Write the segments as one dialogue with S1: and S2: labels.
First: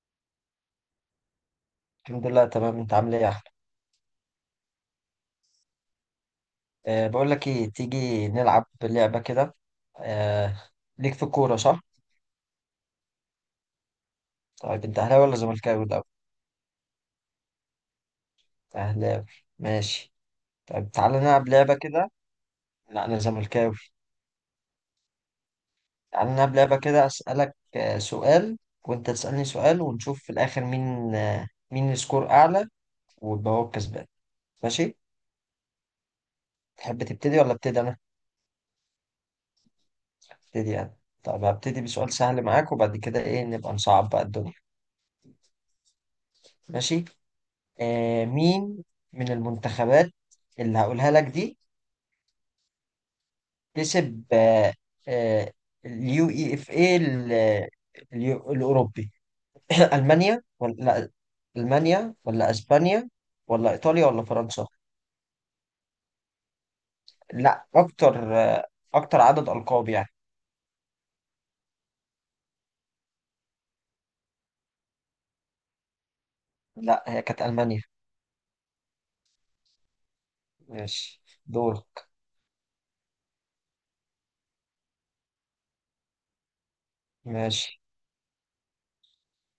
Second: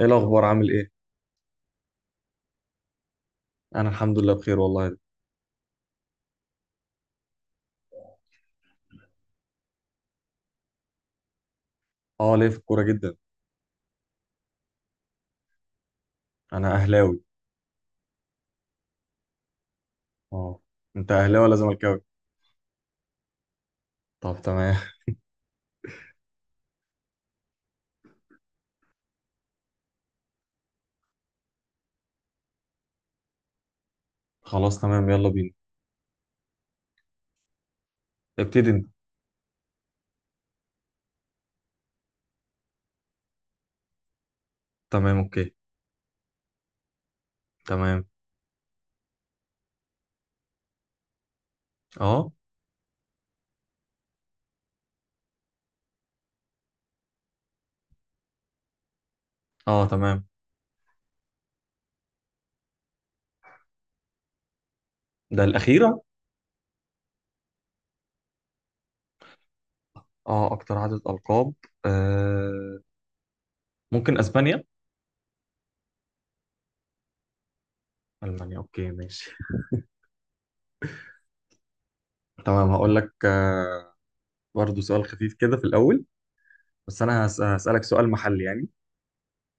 S1: ايه الاخبار؟ عامل ايه؟
S2: الحمد لله، تمام. انت عامل ايه يا احمد؟
S1: انا الحمد لله بخير والله.
S2: بقول لك ايه، تيجي نلعب لعبه كده؟ أه. ليك في الكوره صح؟
S1: اه، ليه في الكوره جدا.
S2: طيب انت اهلاوي ولا زملكاوي الاول؟
S1: انا اهلاوي.
S2: اهلاوي. ماشي.
S1: اه.
S2: طيب
S1: انت
S2: تعالى
S1: اهلاوي
S2: نلعب
S1: ولا
S2: لعبه
S1: زملكاوي؟
S2: كده. لا انا زملكاوي.
S1: طب تمام.
S2: تعالى نلعب لعبه كده، اسالك سؤال وانت تسالني سؤال، ونشوف في الاخر مين مين السكور اعلى، ويبقى هو الكسبان.
S1: خلاص
S2: ماشي.
S1: تمام، يلا بينا.
S2: تحب تبتدي ولا ابتدي انا؟
S1: ابتدي انت.
S2: ابتدي انا. طب هبتدي بسؤال سهل معاك، وبعد كده ايه نبقى نصعب بقى الدنيا.
S1: تمام اوكي.
S2: ماشي.
S1: تمام.
S2: مين من المنتخبات اللي هقولها لك دي
S1: اه
S2: كسب آه، اليو اي اف اي ال- الاوروبي؟
S1: اه. تمام.
S2: المانيا ولا لا، المانيا ولا اسبانيا، ولا ايطاليا ولا فرنسا؟
S1: ده الاخيره؟
S2: لا اكتر، اكتر عدد القاب يعني.
S1: اه، اكتر عدد القاب. آه. ممكن اسبانيا.
S2: لا، هي كانت المانيا.
S1: المانيا اوكي ماشي.
S2: ماشي، دورك.
S1: تمام، هقول لك. برضه سؤال خفيف كده في الاول، بس انا
S2: ماشي.
S1: هسالك سؤال محلي يعني.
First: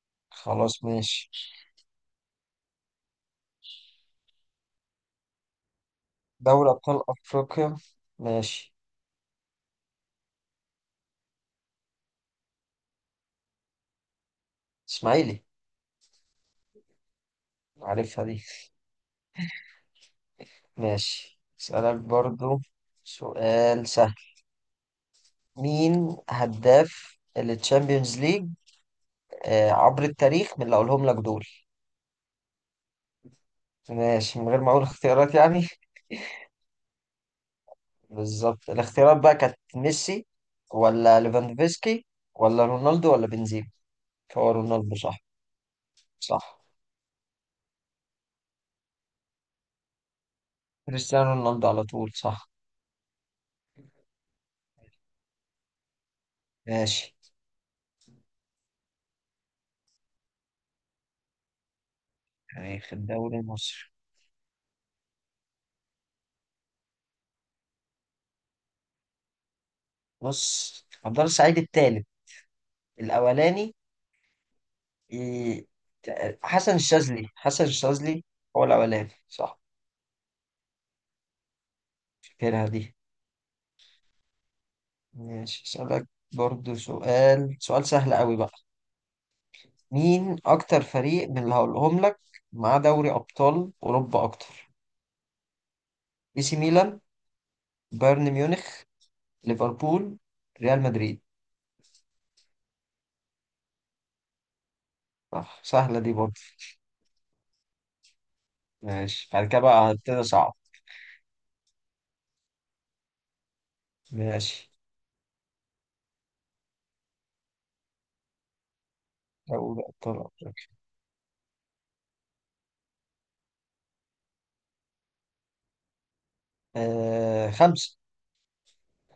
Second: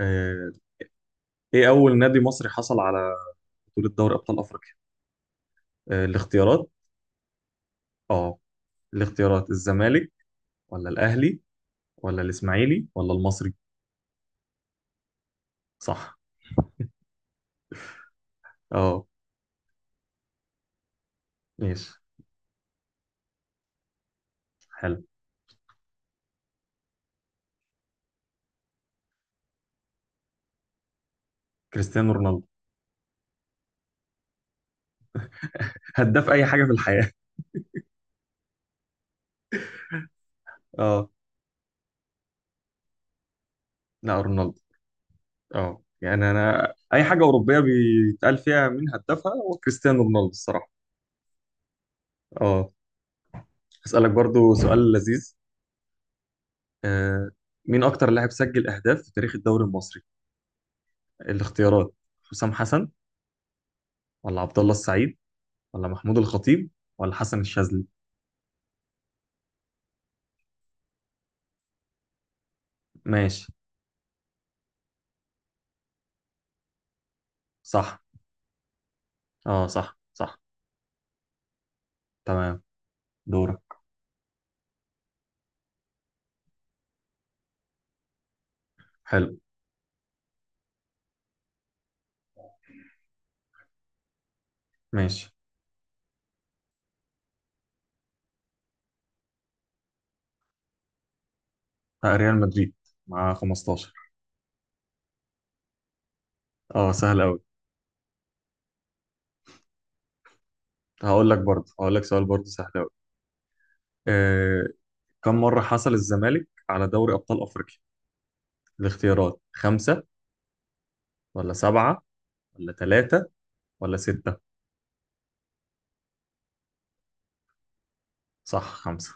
S1: آه.
S2: خلاص ماشي.
S1: ايه اول نادي مصري حصل على بطوله دوري ابطال افريقيا؟ الاختيارات:
S2: دوري ابطال افريقيا؟
S1: اه،
S2: ماشي.
S1: الاختيارات: الزمالك ولا الاهلي ولا الاسماعيلي ولا المصري؟
S2: اسماعيلي.
S1: صح.
S2: عارفها دي.
S1: اه.
S2: ماشي،
S1: ماشي.
S2: اسألك برضو سؤال سهل.
S1: حلو.
S2: مين هداف التشامبيونز ليج عبر التاريخ من اللي اقولهم لك دول؟
S1: كريستيانو رونالدو.
S2: ماشي، من غير ما اقول اختيارات يعني.
S1: هداف اي حاجه في الحياه.
S2: بالظبط. الاختيارات بقى كانت ميسي
S1: اه.
S2: ولا ليفاندوفسكي، ولا رونالدو ولا بنزيما؟
S1: لا،
S2: هو
S1: رونالدو.
S2: رونالدو صح.
S1: اه، يعني
S2: صح،
S1: انا اي حاجه اوروبيه بيتقال فيها مين هدافها هو كريستيانو رونالدو الصراحه.
S2: كريستيانو رونالدو على طول. صح.
S1: اه. اسالك برضو سؤال لذيذ.
S2: ماشي.
S1: آه. مين اكتر لاعب سجل اهداف في تاريخ الدوري المصري؟ الاختيارات: حسام
S2: يعني
S1: حسن
S2: في الدوري المصري؟
S1: ولا عبد الله السعيد ولا محمود الخطيب ولا حسن الشاذلي؟
S2: بص، الدار السعيد التالت،
S1: ماشي.
S2: الأولاني إيه، حسن الشاذلي. حسن
S1: صح.
S2: الشاذلي هو الأولاني صح؟
S1: اه صح صح. تمام.
S2: فاكرها دي.
S1: دورك.
S2: ماشي أسألك برضو سؤال سهل قوي بقى.
S1: حلو.
S2: مين أكتر فريق من اللي هقولهم لك مع دوري أبطال أوروبا أكتر؟
S1: ماشي.
S2: إي سي ميلان، بايرن ميونخ، ليفربول، ريال مدريد.
S1: ريال مدريد، مع 15.
S2: صح، سهلة دي برضو.
S1: اه، سهل قوي.
S2: ماشي، بعد كده بقى هبتدي صعب.
S1: هقول لك سؤال برضه سهل قوي. آه
S2: ماشي.
S1: كم مرة حصل الزمالك على دوري أبطال أفريقيا؟ الاختيارات:
S2: دوري
S1: خمسة
S2: أبطال أفريقيا؟
S1: ولا سبعة ولا ثلاثة ولا ستة؟
S2: آه، خمسة.
S1: صح، خمسة.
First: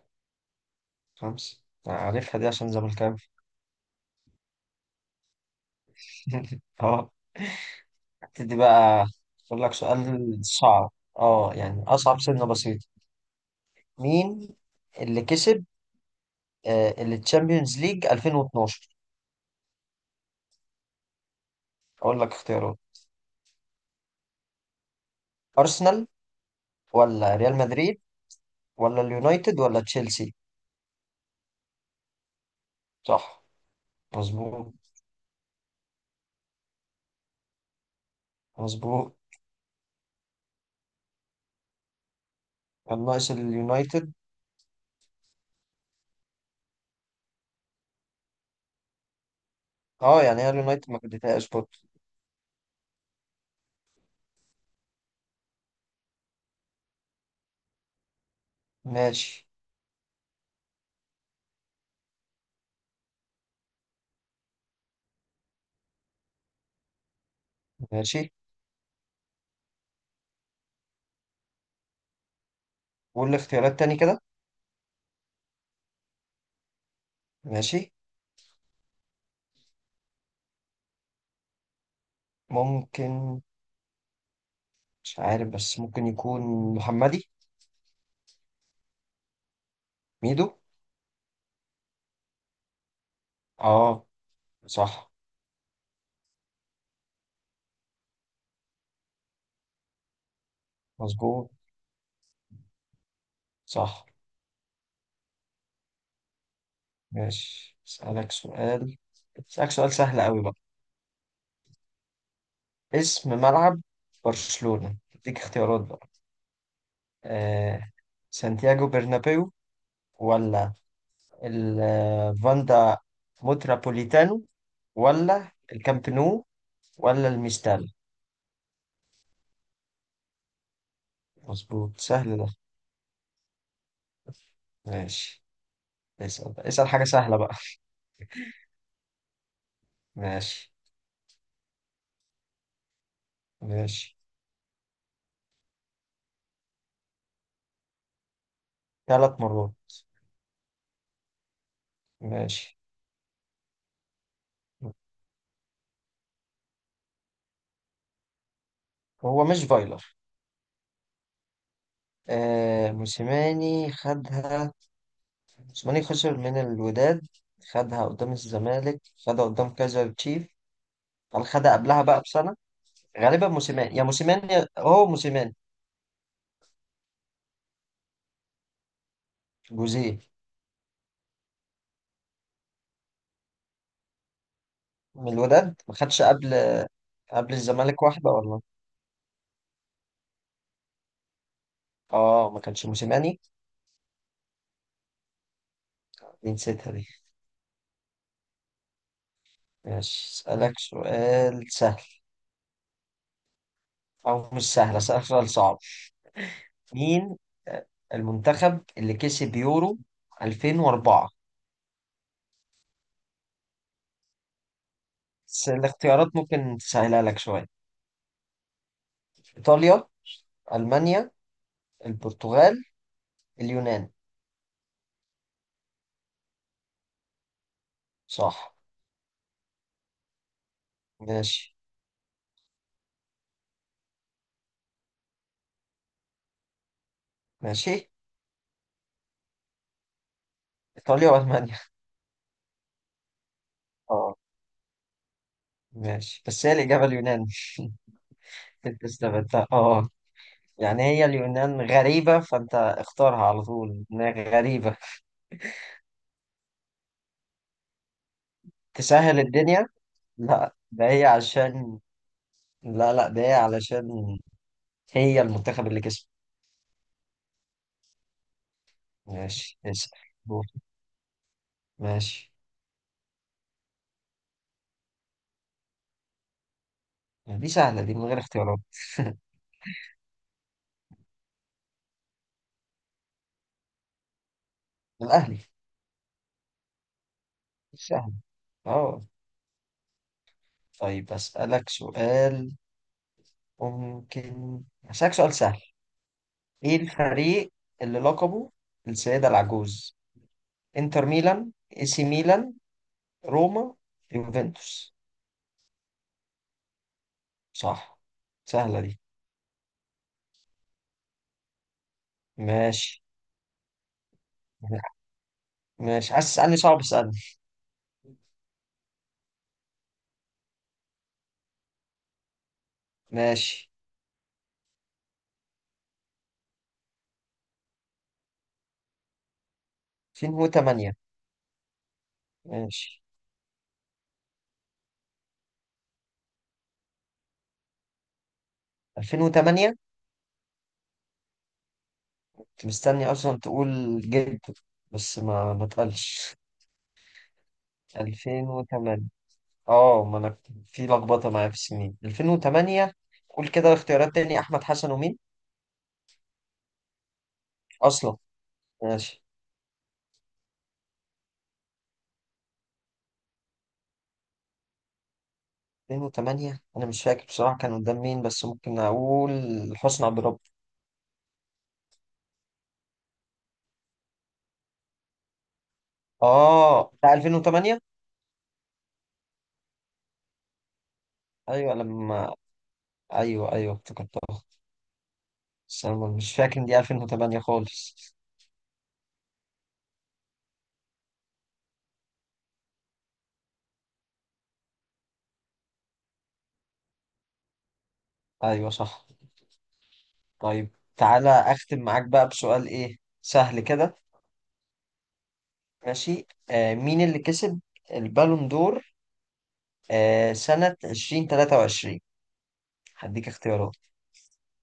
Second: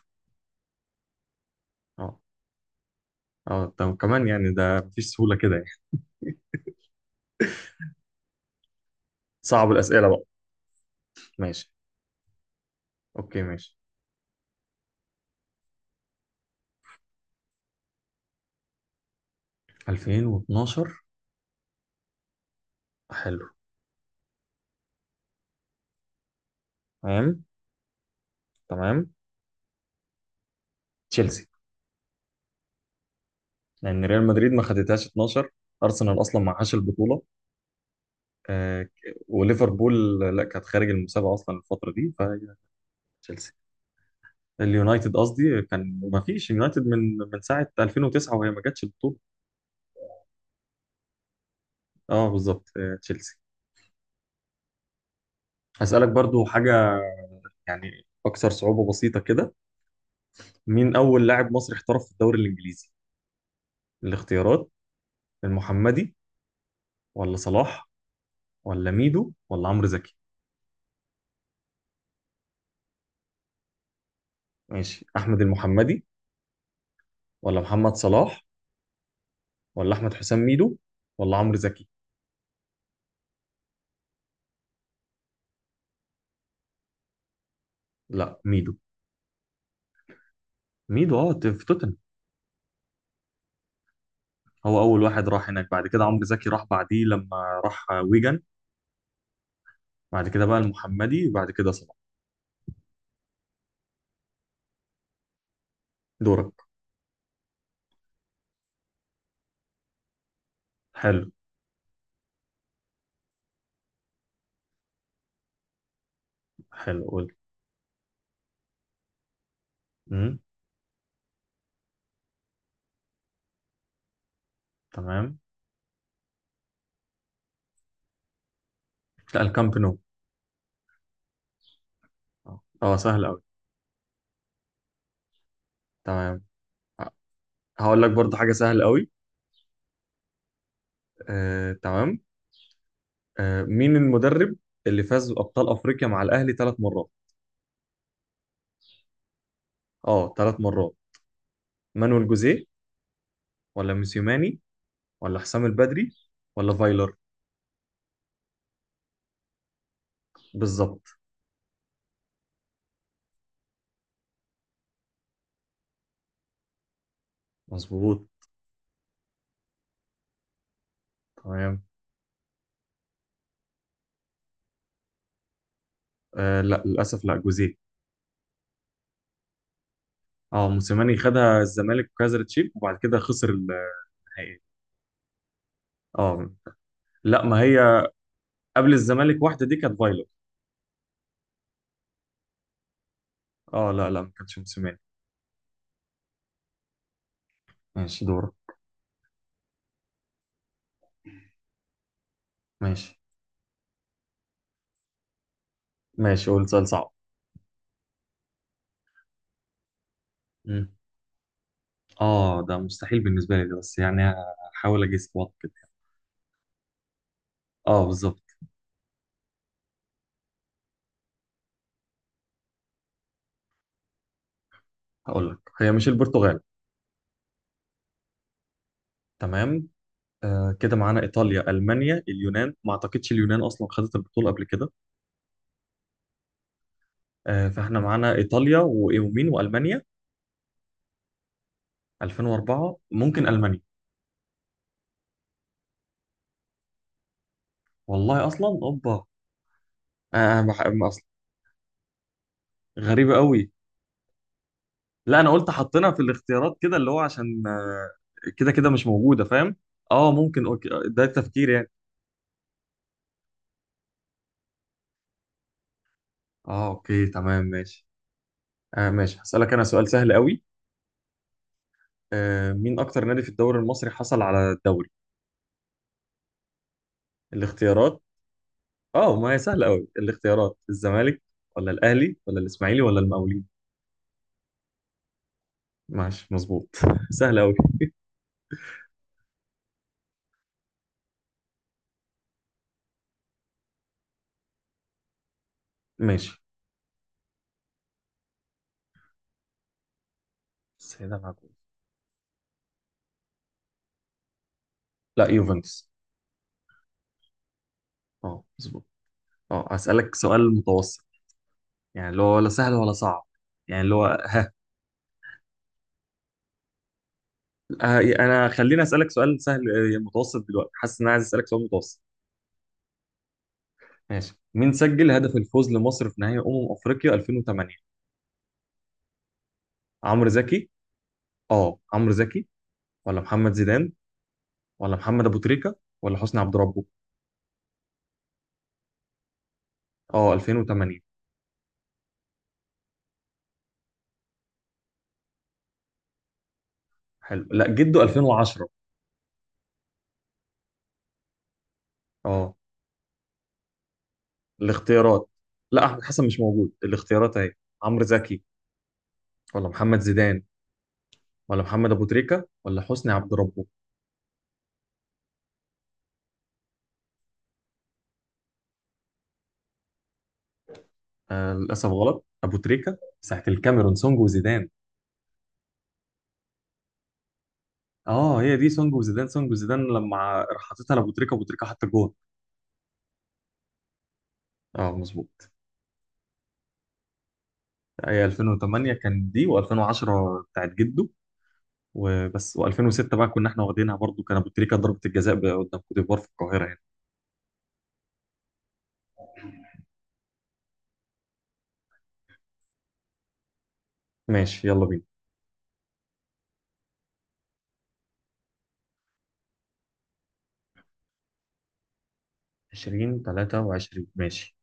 S2: خمسة. أنا
S1: اه.
S2: عارفها دي عشان زملكاوي.
S1: اه، طب كمان يعني ده مفيش سهولة كده يعني.
S2: اه. دي بقى أقول
S1: صعب
S2: لك
S1: الأسئلة بقى.
S2: سؤال صعب، اه
S1: ماشي
S2: يعني أصعب سنة بسيطة.
S1: اوكي ماشي.
S2: مين اللي كسب اللي تشامبيونز ليج 2012؟
S1: 2012.
S2: أقول لك اختيارات:
S1: حلو.
S2: أرسنال ولا
S1: تمام
S2: ريال مدريد، ولا
S1: تمام.
S2: اليونايتد ولا تشيلسي؟
S1: تشيلسي.
S2: صح.
S1: لأن ريال مدريد ما
S2: مظبوط.
S1: خدتهاش 12. أرسنال أصلا ما معهاش البطولة. آه،
S2: مظبوط،
S1: ك- وليفربول لا، كانت خارج المسابقه اصلا الفتره دي فهي.
S2: كان ناقص
S1: تشيلسي.
S2: اليونايتد.
S1: اليونايتد قصدي، كان ما فيش يونايتد من ساعه 2009 وهي ما جاتش البطوله.
S2: اه يعني هي اليونايتد ما كدتهاش برضه.
S1: اه بالظبط. تشيلسي. هسالك برضو حاجه، يعني اكثر صعوبه بسيطه
S2: ماشي.
S1: كده. مين اول لاعب مصري احترف في الدوري الانجليزي؟ الاختيارات: المحمدي ولا صلاح
S2: ماشي،
S1: ولا ميدو ولا عمرو زكي؟
S2: قول لي اختيارات تاني كده.
S1: ماشي. احمد المحمدي ولا
S2: ماشي.
S1: محمد صلاح ولا احمد حسام ميدو ولا عمرو زكي؟
S2: ممكن، مش عارف، بس ممكن يكون محمدي.
S1: لا، ميدو.
S2: ميدو.
S1: ميدو، اه، في توتنهام.
S2: اه.
S1: هو اول
S2: صح.
S1: واحد راح هناك، بعد كده عمرو زكي راح بعديه لما راح ويجن. بعد كده بقى المحمدي وبعد
S2: مظبوط.
S1: كده صلاح.
S2: صح.
S1: دورك.
S2: ماشي، اسألك سؤال، اسألك سؤال سهل قوي بقى.
S1: حلو.
S2: اسم ملعب برشلونة، اديك اختيارات بقى.
S1: حلو قول.
S2: آه سانتياغو برنابيو،
S1: امم
S2: ولا الفاندا مترابوليتانو،
S1: تمام.
S2: ولا الكامب نو، ولا الميستال؟
S1: لا، الكامب نو.
S2: مظبوط، سهل ده.
S1: اه. سهل قوي.
S2: ماشي.
S1: تمام.
S2: اسأل بقى، اسأل حاجة
S1: ه-
S2: سهلة بقى.
S1: هقول لك برضه حاجه سهل قوي.
S2: ماشي.
S1: تمام. مين
S2: ماشي،
S1: المدرب اللي فاز بابطال افريقيا مع الاهلي ثلاث مرات؟
S2: ثلاث مرات.
S1: اه، ثلاث مرات. مانويل جوزيه
S2: ماشي.
S1: ولا موسيماني ولا حسام البدري ولا فايلر؟
S2: هو مش فايلر.
S1: بالظبط.
S2: آه موسيماني خدها. موسيماني خسر من الوداد، خدها
S1: مظبوط.
S2: قدام الزمالك، خدها قدام كايزر تشيف. قال خدها
S1: تمام.
S2: قبلها بقى بسنة. غالبا موسيماني، هو موسيماني.
S1: لا للاسف، لا، جوزيه.
S2: جوزيه.
S1: اه، موسيماني خدها الزمالك وكسرت تشيب وبعد كده خسر النهائي.
S2: من الوداد، ما خدش
S1: اه.
S2: قبل؟
S1: لا
S2: قبل
S1: ما
S2: الزمالك
S1: هي،
S2: واحدة ولا؟
S1: قبل الزمالك واحده دي كانت فايلر.
S2: اه، ما كانش موسيماني.
S1: اه لا لا، ما كانتش موسيماني.
S2: دي نسيتها دي.
S1: ماشي، دورك.
S2: ماشي، اسألك سؤال سهل،
S1: ماشي.
S2: او مش سهل، اسألك سؤال صعب.
S1: ماشي قول سؤال صعب.
S2: مين آه، المنتخب اللي كسب يورو
S1: مم.
S2: 2004؟
S1: اه، ده مستحيل بالنسبه لي ده بس يعني، هحاول اجيس بوقت
S2: بس
S1: كده.
S2: الاختيارات ممكن تسهلها لك شوية.
S1: اه بالظبط.
S2: ايطاليا، المانيا، البرتغال، اليونان.
S1: هقول لك هي مش البرتغال.
S2: صح.
S1: تمام. كده معانا ايطاليا
S2: ماشي.
S1: المانيا اليونان، ما اعتقدش اليونان اصلا خدت البطوله قبل كده. فاحنا
S2: ماشي،
S1: معانا ايطاليا ومين، والمانيا.
S2: إيطاليا وألمانيا.
S1: 2004 ممكن المانيا.
S2: اه. ماشي، بس هي الإجابة اليونان.
S1: والله اصلا
S2: أنت
S1: اوبا.
S2: استبعدتها اه.
S1: انا
S2: يعني
S1: أصلا.
S2: هي اليونان غريبة فأنت
S1: غريبه
S2: اختارها على
S1: قوي.
S2: طول إنها غريبة.
S1: لا انا قلت حطينا في الاختيارات كده اللي هو عشان، كده كده مش
S2: تسهل
S1: موجوده، فاهم؟
S2: الدنيا.
S1: اه ممكن
S2: لا،
S1: اوكي،
S2: ده
S1: ده
S2: هي
S1: التفكير يعني.
S2: عشان، لا لا، ده هي علشان هي المنتخب اللي كسب.
S1: اه اوكي تمام ماشي. ماشي، هسألك
S2: ماشي،
S1: انا سؤال
S2: اسأل.
S1: سهل قوي.
S2: دور. ماشي.
S1: مين اكتر نادي في الدوري المصري حصل على الدوري؟
S2: دي سهلة دي
S1: الاختيارات.
S2: من غير اختيارات.
S1: اه، ما هي سهله قوي، الاختيارات: الزمالك ولا الاهلي ولا الاسماعيلي ولا المقاولين؟
S2: الأهلي.
S1: ماشي مظبوط. سهله قوي.
S2: سهل. اه. طيب أسألك سؤال، ممكن أسألك سؤال سهل.
S1: ماشي.
S2: ايه الفريق اللي لقبه السيدة العجوز؟ انتر
S1: السيدة
S2: ميلان،
S1: معكوس.
S2: اي سي ميلان، روما، يوفنتوس؟
S1: لا، يوفنتوس.
S2: صح.
S1: اه
S2: سهلة
S1: مظبوط.
S2: دي.
S1: اه، هسألك سؤال متوسط، يعني اللي هو ولا سهل ولا
S2: ماشي.
S1: صعب، يعني اللي هو،
S2: ماشي، عايز تسألني صعب اسألني.
S1: انا خليني اسالك سؤال سهل، متوسط دلوقتي، حاسس ان انا عايز اسالك سؤال متوسط.
S2: ماشي.
S1: ماشي، مين سجل هدف الفوز لمصر في نهائي افريقيا 2008؟ عمرو زكي.
S2: 2008؟
S1: اه، عمرو زكي
S2: ماشي.
S1: ولا محمد زيدان ولا محمد ابو تريكه ولا حسني عبد ربه؟
S2: 2008،
S1: اه، 2008.
S2: كنت مستني اصلا تقول جد، بس ما تقلش.
S1: حلو، لا، جده 2010.
S2: 2008. اه، ما انا في لخبطة معايا في السنين.
S1: اه.
S2: 2008؟ قول كده الاختيارات تاني، احمد حسن ومين؟
S1: الاختيارات: لا، احمد حسن مش موجود، الاختيارات اهي: عمرو
S2: اصلا.
S1: زكي
S2: ماشي.
S1: ولا محمد زيدان ولا محمد ابو تريكه ولا حسني عبد ربه؟
S2: 2008، انا مش فاكر بصراحه كان قدام مين، بس ممكن اقول حسني عبد الرب.
S1: للاسف غلط، ابو تريكه ساعه الكاميرون، سونج وزيدان.
S2: اه بتاع 2008؟
S1: اه، هي دي سونج وزيدان، سونج وزيدان لما راح حاططها لابو تريكه، ابو تريكه
S2: ايوه
S1: حط الجون.
S2: لما، ايوه ايوه افتكرتها.
S1: اه مظبوط.
S2: بس انا مش فاكر ان دي 2008 خالص.
S1: هي 2008 كان دي، و2010 بتاعت جده وبس، و2006 بقى كنا احنا واخدينها برضو، كان ابو تريكه ضربه الجزاء قدام كوت ديفوار في القاهره يعني.
S2: ايوه صح. طيب، تعالى اختم معاك بقى بسؤال ايه سهل كده.
S1: ماشي، يلا بينا.
S2: ماشي. آه مين اللي كسب البالون دور آه سنه 2023؟
S1: 20
S2: هديك اختيارات.
S1: 23 ماشي.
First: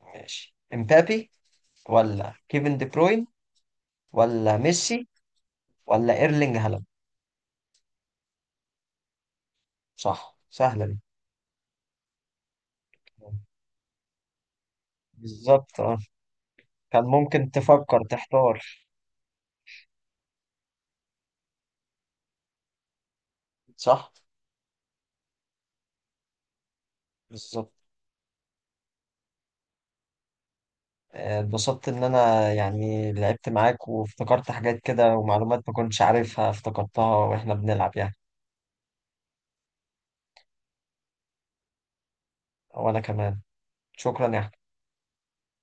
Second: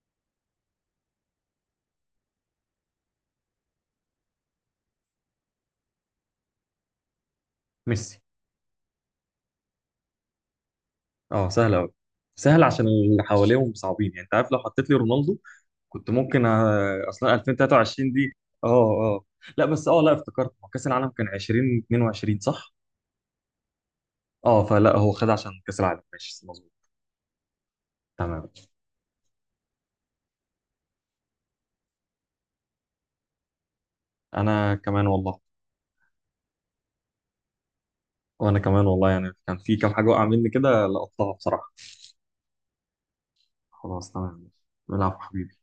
S2: ماشي. امبابي، ولا كيفن دي بروين، ولا ميسي، ولا ايرلينج هالاند؟
S1: ميسي.
S2: صح، سهله دي.
S1: اه، سهل قوي. سهل عشان اللي حواليهم صعبين، يعني انت عارف لو حطيت لي رونالدو،
S2: بالظبط اه.
S1: كنت ممكن،
S2: كان
S1: اصلا
S2: ممكن تفكر
S1: 2023 دي.
S2: تحتار.
S1: اه. لا بس اه، لا، افتكرت هو كاس العالم كان 2022 صح؟
S2: صح.
S1: اه فلا، هو خد عشان كاس العالم. ماشي مظبوط.
S2: بالظبط.
S1: تمام.
S2: اتبسطت ان انا يعني لعبت معاك وافتكرت
S1: انا
S2: حاجات
S1: كمان
S2: كده
S1: والله.
S2: ومعلومات ما كنتش عارفها افتكرتها واحنا بنلعب يعني.
S1: وانا كمان والله، يعني كان في كام حاجه وقع مني كده لقطتها بصراحه.
S2: وانا كمان.
S1: خلاص
S2: شكرا
S1: تمام.
S2: يا
S1: العفو حبيبي.